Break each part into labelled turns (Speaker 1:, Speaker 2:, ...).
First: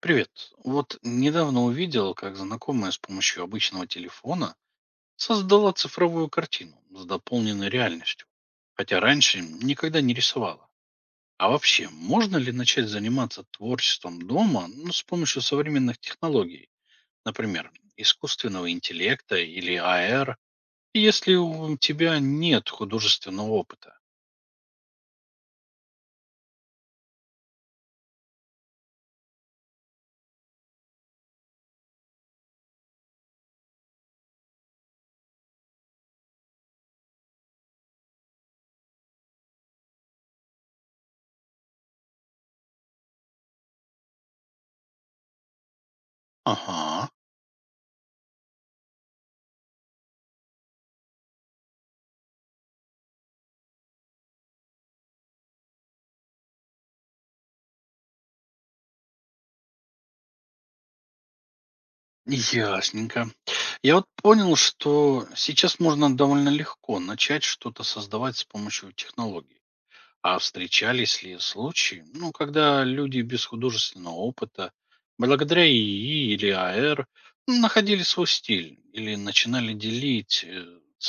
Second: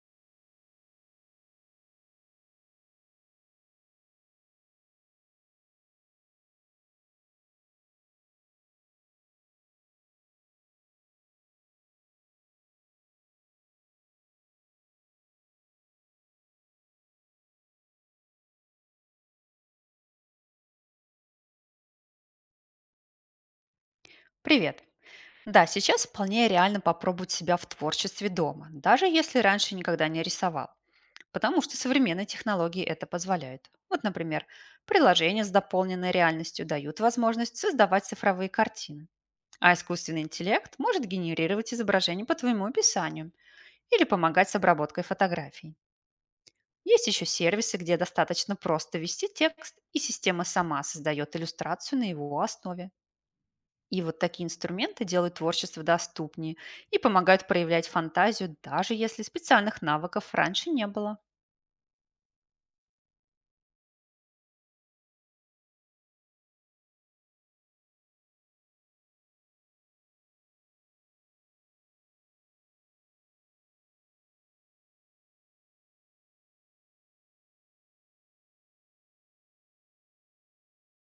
Speaker 1: Привет. Вот недавно увидел, как знакомая с помощью обычного телефона создала цифровую картину с дополненной реальностью. Хотя раньше никогда не рисовала. А вообще, можно ли начать заниматься творчеством дома, ну, с помощью современных технологий? Например, искусственного интеллекта или AR, если у тебя нет художественного опыта?
Speaker 2: Привет! Да, сейчас вполне реально попробовать себя в творчестве дома, даже если раньше никогда не рисовал, потому что современные технологии это позволяют. Вот, например, приложения с дополненной реальностью дают возможность создавать цифровые картины, а искусственный интеллект может генерировать изображения по твоему описанию или помогать с обработкой фотографий. Есть
Speaker 1: Ага.
Speaker 2: еще сервисы, где достаточно просто ввести текст, и система сама создает иллюстрацию на его основе. И вот такие инструменты делают творчество доступнее и помогают проявлять фантазию, даже если специальных навыков раньше не было.
Speaker 1: Ясненько. Я вот понял, что сейчас можно довольно легко начать что-то создавать с помощью технологий. А встречались ли случаи, ну, когда люди без художественного опыта, благодаря ИИ или АР, ну, находили свой стиль или начинали делиться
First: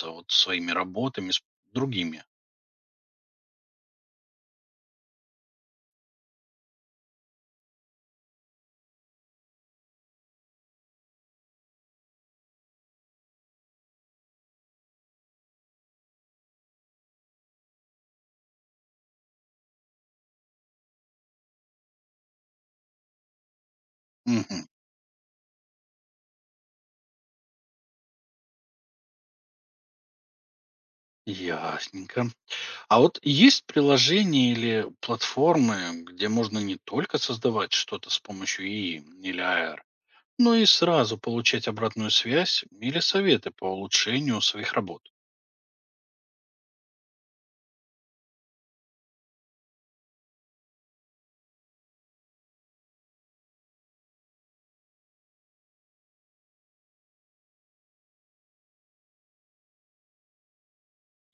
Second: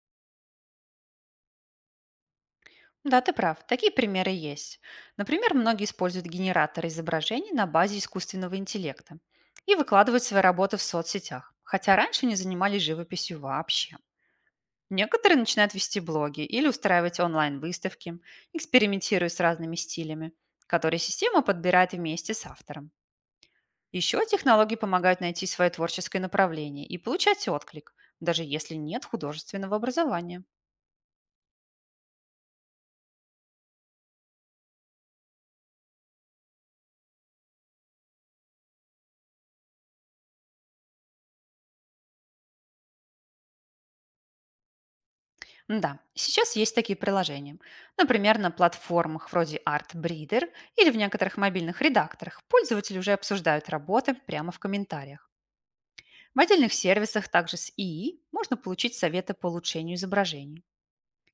Speaker 1: вот своими работами с другими?
Speaker 2: Да, ты прав, такие примеры есть. Например, многие используют генераторы изображений на базе искусственного интеллекта и выкладывают свои работы в соцсетях, хотя раньше не занимались живописью вообще. Некоторые начинают вести блоги или устраивать онлайн-выставки, экспериментируя с разными стилями, которые система подбирает вместе с автором. Еще
Speaker 1: Мгм.
Speaker 2: технологии помогают найти свое творческое направление и получать отклик, даже если нет художественного образования.
Speaker 1: Ясненько. А вот есть приложения или платформы, где можно не только создавать что-то с помощью ИИ или АР, ну и сразу получать обратную связь или советы по улучшению своих работ.
Speaker 2: Да, сейчас есть такие приложения. Например, на платформах вроде ArtBreeder или в некоторых мобильных редакторах пользователи уже обсуждают работы прямо в комментариях. В отдельных сервисах также с ИИ можно получить советы по улучшению изображений.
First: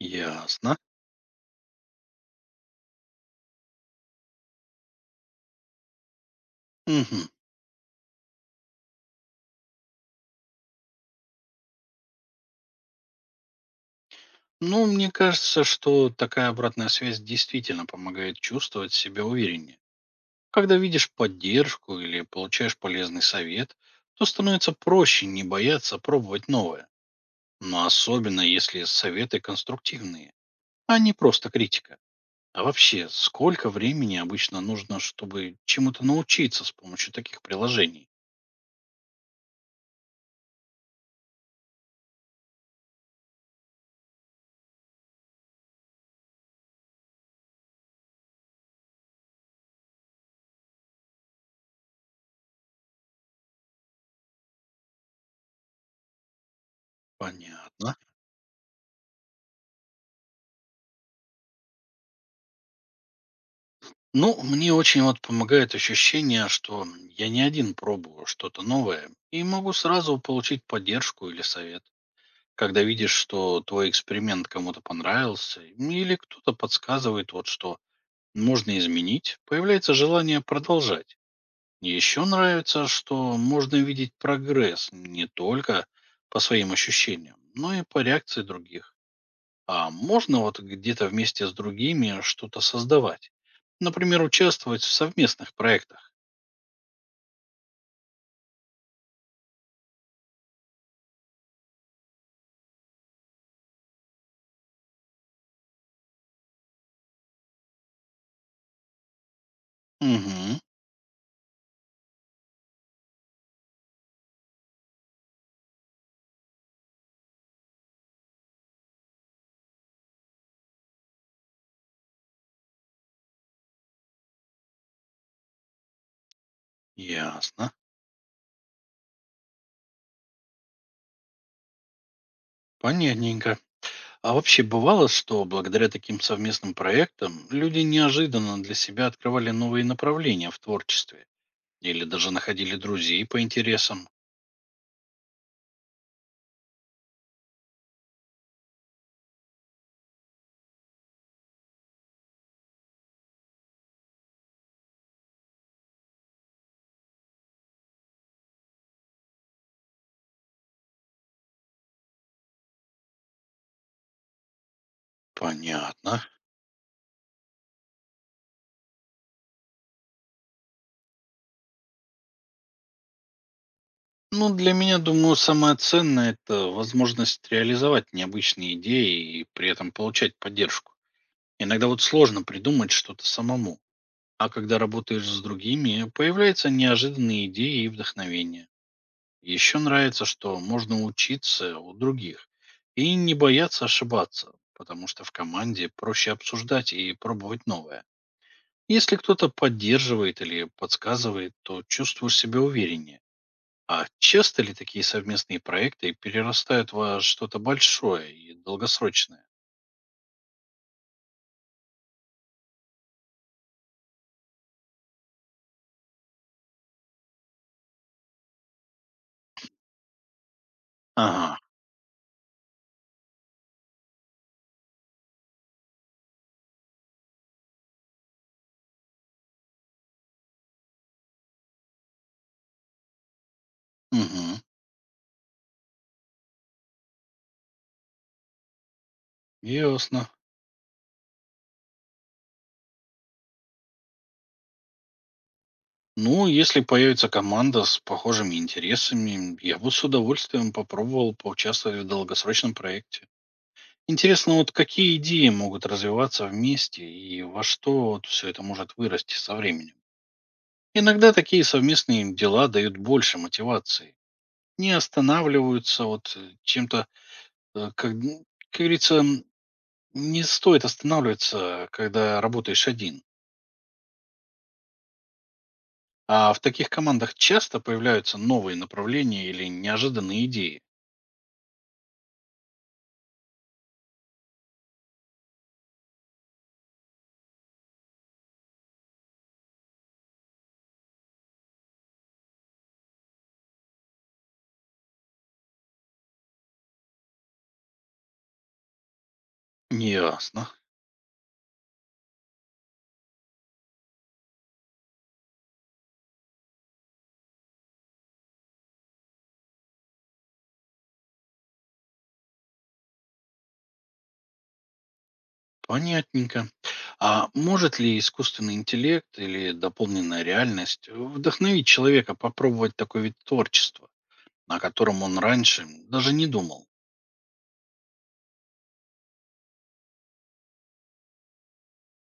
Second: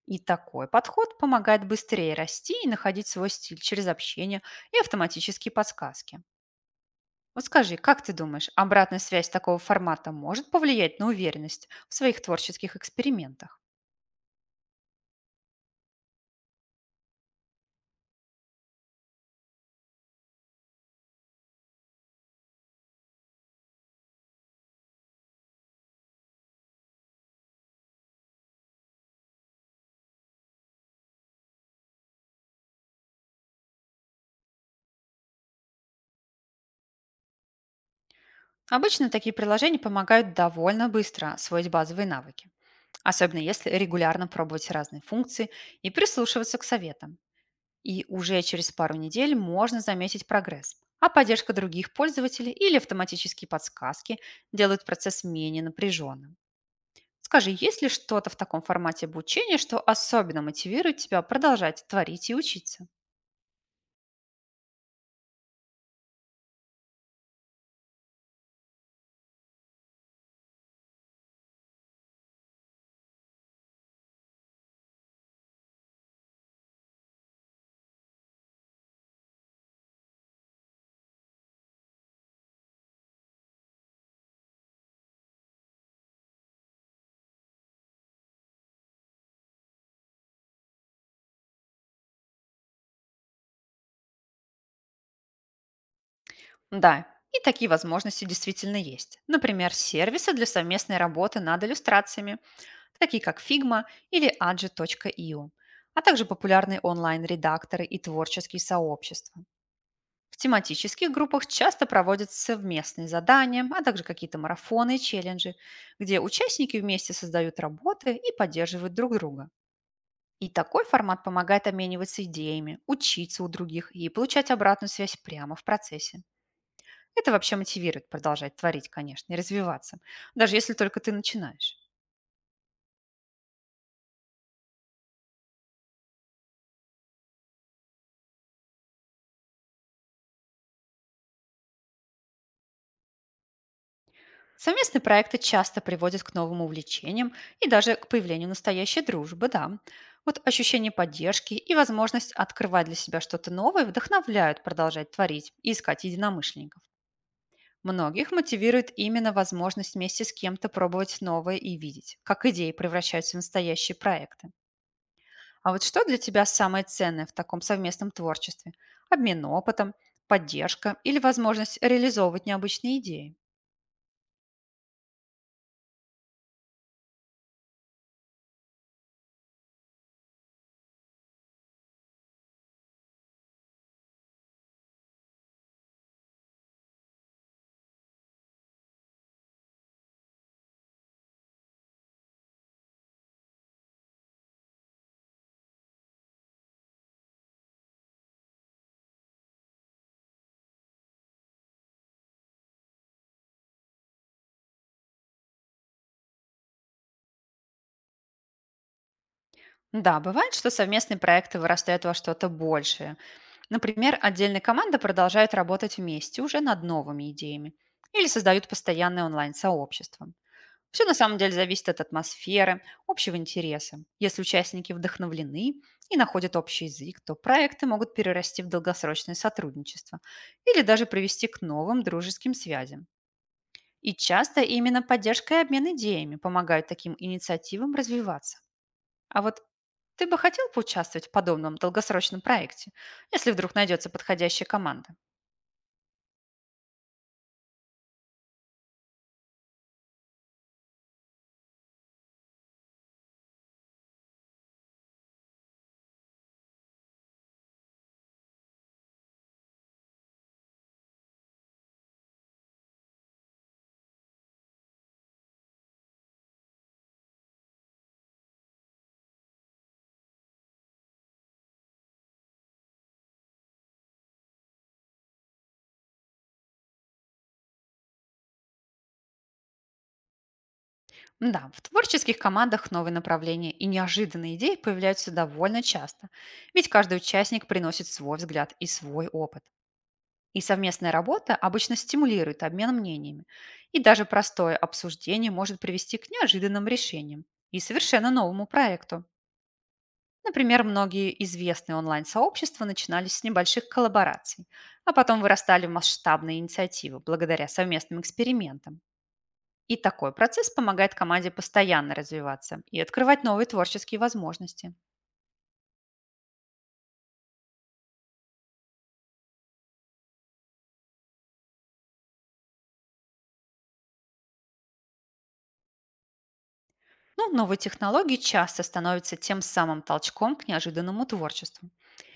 Speaker 2: И такой
Speaker 1: Ясно.
Speaker 2: подход помогает быстрее расти и находить свой стиль через общение и автоматические подсказки.
Speaker 1: Мгм.
Speaker 2: Вот скажи, как ты думаешь, обратная связь такого формата может повлиять на уверенность в своих творческих экспериментах?
Speaker 1: Ну, мне кажется, что такая обратная связь действительно помогает чувствовать себя увереннее. Когда видишь поддержку или получаешь полезный совет, то становится проще не бояться пробовать новое. Но особенно если советы конструктивные, а не просто критика. А вообще, сколько времени обычно нужно, чтобы чему-то научиться с помощью таких приложений?
Speaker 2: Обычно такие приложения помогают довольно быстро освоить базовые навыки, особенно если регулярно пробовать разные функции и прислушиваться к советам. И уже через пару недель можно заметить прогресс. А поддержка других пользователей или автоматические подсказки делают процесс менее напряженным. Скажи, есть ли
Speaker 1: Понятно.
Speaker 2: что-то в таком формате обучения, что особенно мотивирует тебя продолжать творить и учиться?
Speaker 1: Ну, мне очень вот помогает ощущение, что я не один пробую что-то новое и могу сразу получить поддержку или совет. Когда видишь, что твой эксперимент кому-то понравился или кто-то подсказывает вот что можно изменить, появляется желание продолжать. Еще нравится, что можно видеть прогресс не только по своим ощущениям, но и по реакции других. А можно вот где-то вместе с другими что-то создавать? Например, участвовать в совместных проектах?
Speaker 2: Да, и такие возможности действительно есть. Например, сервисы для совместной работы над иллюстрациями, такие как Figma или adji.io, а также популярные онлайн-редакторы и творческие сообщества. В
Speaker 1: Угу,
Speaker 2: тематических группах часто проводят совместные задания, а также какие-то марафоны и челленджи, где участники вместе создают работы и поддерживают друг друга. И такой формат помогает обмениваться идеями, учиться у других и получать обратную связь прямо в процессе. Это вообще
Speaker 1: ясно.
Speaker 2: мотивирует продолжать творить, конечно, и развиваться, даже если только ты начинаешь.
Speaker 1: Понятненько. А вообще бывало, что благодаря таким совместным проектам люди неожиданно для себя открывали новые направления в творчестве? Или даже находили друзей по интересам?
Speaker 2: Совместные проекты часто приводят к новым увлечениям и даже к появлению настоящей дружбы, да. Вот ощущение поддержки и возможность открывать для себя что-то новое вдохновляют продолжать творить и искать единомышленников. Многих мотивирует именно возможность вместе с кем-то пробовать новое и видеть, как идеи превращаются в настоящие проекты. А вот что для
Speaker 1: Понятно.
Speaker 2: тебя самое ценное в таком совместном творчестве? Обмен опытом, поддержка или возможность реализовывать необычные идеи?
Speaker 1: Ну, для меня, думаю, самое ценное – это возможность реализовать необычные идеи и при этом получать поддержку. Иногда вот сложно придумать что-то самому. А когда работаешь с другими, появляются неожиданные идеи и вдохновение. Еще нравится, что можно учиться у других и не бояться ошибаться, потому что в команде проще обсуждать и пробовать новое. Если кто-то поддерживает или подсказывает, то чувствуешь себя увереннее. А часто ли такие совместные проекты перерастают во что-то большое и долгосрочное?
Speaker 2: Да, бывает, что совместные проекты вырастают во что-то большее. Например, отдельная команда продолжает работать вместе уже над новыми идеями или создают постоянное онлайн-сообщество. Все на самом деле
Speaker 1: Ага,
Speaker 2: зависит от атмосферы, общего интереса. Если участники вдохновлены и находят общий язык, то проекты могут перерасти в долгосрочное сотрудничество или даже привести к новым дружеским связям. И
Speaker 1: угу,
Speaker 2: часто именно поддержка и обмен идеями помогают таким инициативам развиваться. А вот
Speaker 1: ясно.
Speaker 2: ты бы хотел поучаствовать в подобном долгосрочном проекте, если вдруг найдется подходящая команда?
Speaker 1: Ну, если появится команда с похожими интересами, я бы с удовольствием попробовал поучаствовать в долгосрочном проекте. Интересно, вот какие идеи могут развиваться вместе и во что вот все это может вырасти со временем. Иногда такие совместные дела дают больше мотивации. Не останавливаются вот чем-то, как, как говорится, не стоит останавливаться, когда работаешь один. А в таких командах часто появляются новые направления или неожиданные идеи.
Speaker 2: Да, в творческих командах новые направления и неожиданные идеи появляются довольно часто, ведь каждый участник приносит свой взгляд и свой опыт. И совместная работа обычно стимулирует обмен мнениями, и даже простое обсуждение может привести к неожиданным решениям и совершенно новому проекту.
Speaker 1: Ясно.
Speaker 2: Например, многие известные онлайн-сообщества начинались с небольших коллабораций, а потом вырастали в масштабные инициативы благодаря совместным экспериментам. И такой процесс помогает команде постоянно развиваться и открывать новые творческие возможности.
Speaker 1: Понятненько. А может ли искусственный интеллект или дополненная реальность вдохновить человека попробовать такой вид творчества, о котором он раньше даже не думал?
Speaker 2: Ну, новые технологии часто становятся тем самым толчком к неожиданному творчеству.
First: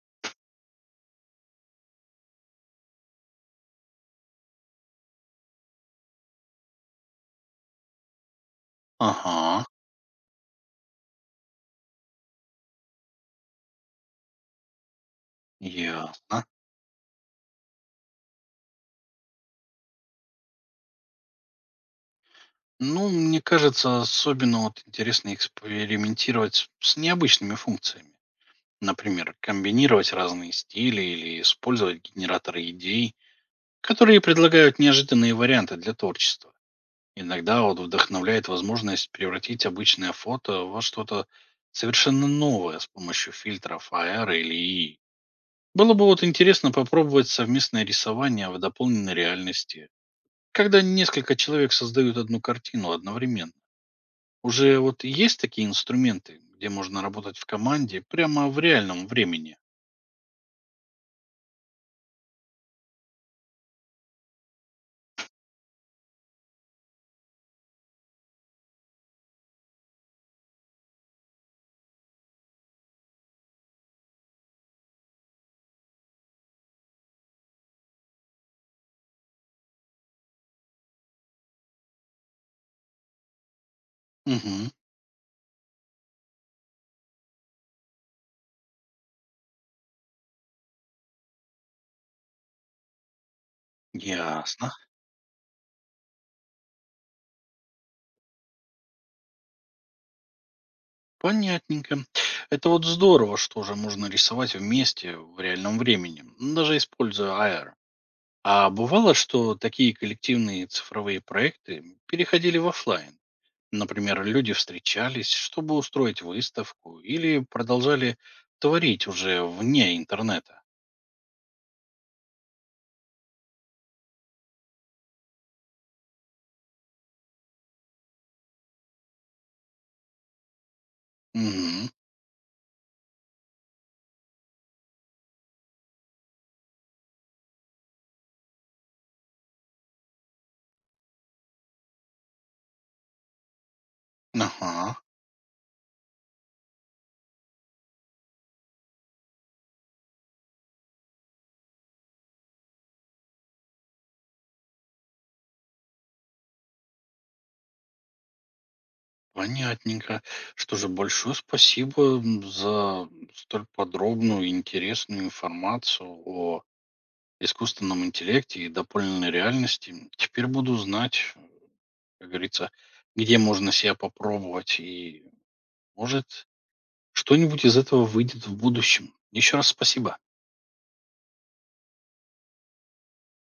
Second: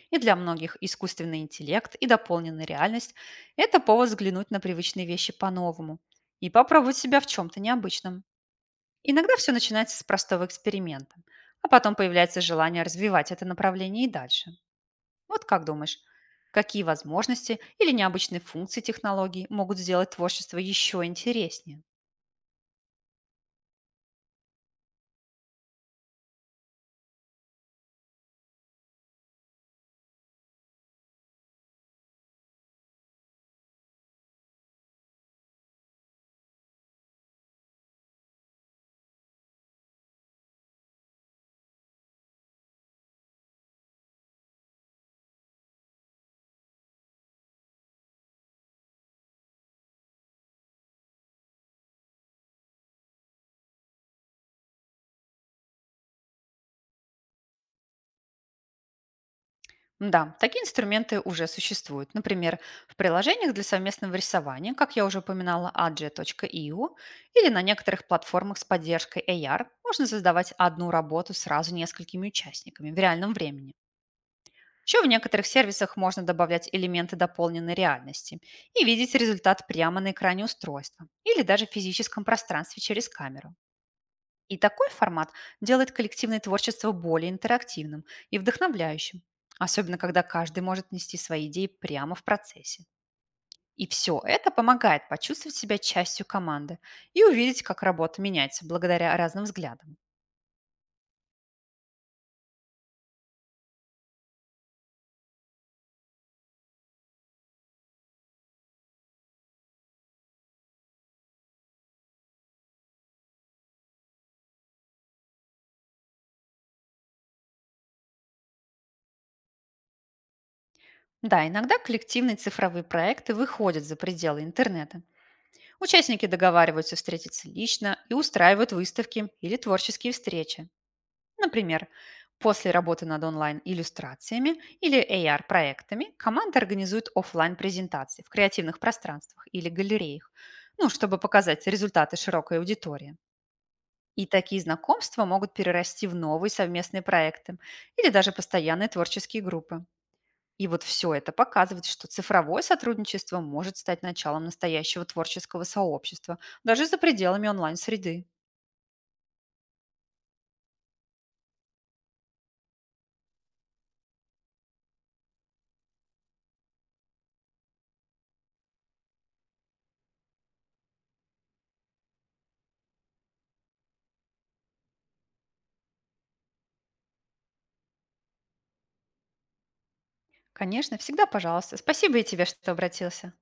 Speaker 2: И для многих искусственный интеллект и дополненная реальность – это повод взглянуть на привычные вещи по-новому и попробовать себя в чем-то необычном. Иногда все
Speaker 1: Ага,
Speaker 2: начинается с простого эксперимента, а потом появляется желание развивать это направление и дальше. Вот как думаешь,
Speaker 1: ясно.
Speaker 2: какие возможности или необычные функции технологий могут сделать творчество еще интереснее?
Speaker 1: Ну, мне кажется, особенно вот интересно экспериментировать с необычными функциями. Например, комбинировать разные стили или использовать генераторы идей, которые предлагают неожиданные варианты для творчества. Иногда вот вдохновляет возможность превратить обычное фото во что-то совершенно новое с помощью фильтров AR или ИИ. Было бы вот интересно попробовать совместное рисование в дополненной реальности, когда несколько человек создают одну картину одновременно. Уже вот есть такие инструменты, где можно работать в команде прямо в реальном времени?
Speaker 2: Да, такие инструменты уже существуют. Например, в приложениях для совместного рисования, как я уже упоминала, adja.io, или на некоторых платформах с поддержкой AR можно создавать одну работу сразу несколькими участниками в реальном времени. Еще в некоторых сервисах можно добавлять элементы дополненной реальности и видеть результат прямо на экране устройства или даже в физическом пространстве через камеру. И
Speaker 1: Угу,
Speaker 2: такой формат делает коллективное творчество более интерактивным и вдохновляющим, особенно когда каждый может нести свои идеи прямо в процессе. И все это
Speaker 1: ясно.
Speaker 2: помогает почувствовать себя частью команды и увидеть, как работа меняется благодаря разным взглядам.
Speaker 1: Понятненько. Это вот здорово, что же можно рисовать вместе в реальном времени, даже используя AR. А бывало, что такие коллективные цифровые проекты переходили в оффлайн. Например, люди встречались, чтобы устроить выставку, или продолжали творить уже вне интернета.
Speaker 2: Да, иногда коллективные цифровые проекты выходят за пределы интернета. Участники договариваются встретиться лично и устраивают выставки или творческие встречи. Например,
Speaker 1: Мгм.
Speaker 2: после работы над онлайн-иллюстрациями или AR-проектами команда организует оффлайн презентации в креативных пространствах или галереях, ну, чтобы показать результаты широкой аудитории. И такие
Speaker 1: Ага,
Speaker 2: знакомства могут перерасти в новые совместные проекты или даже постоянные творческие группы. И вот все это показывает, что цифровое сотрудничество может стать началом настоящего творческого сообщества, даже за пределами онлайн-среды.
Speaker 1: понятненько. Что же, большое спасибо за столь подробную и интересную информацию о искусственном интеллекте и дополненной реальности. Теперь буду знать, как говорится, где можно себя попробовать и может что-нибудь из этого выйдет в будущем. Еще раз спасибо.
Speaker 2: Конечно, всегда пожалуйста. Спасибо и тебе, что обратился.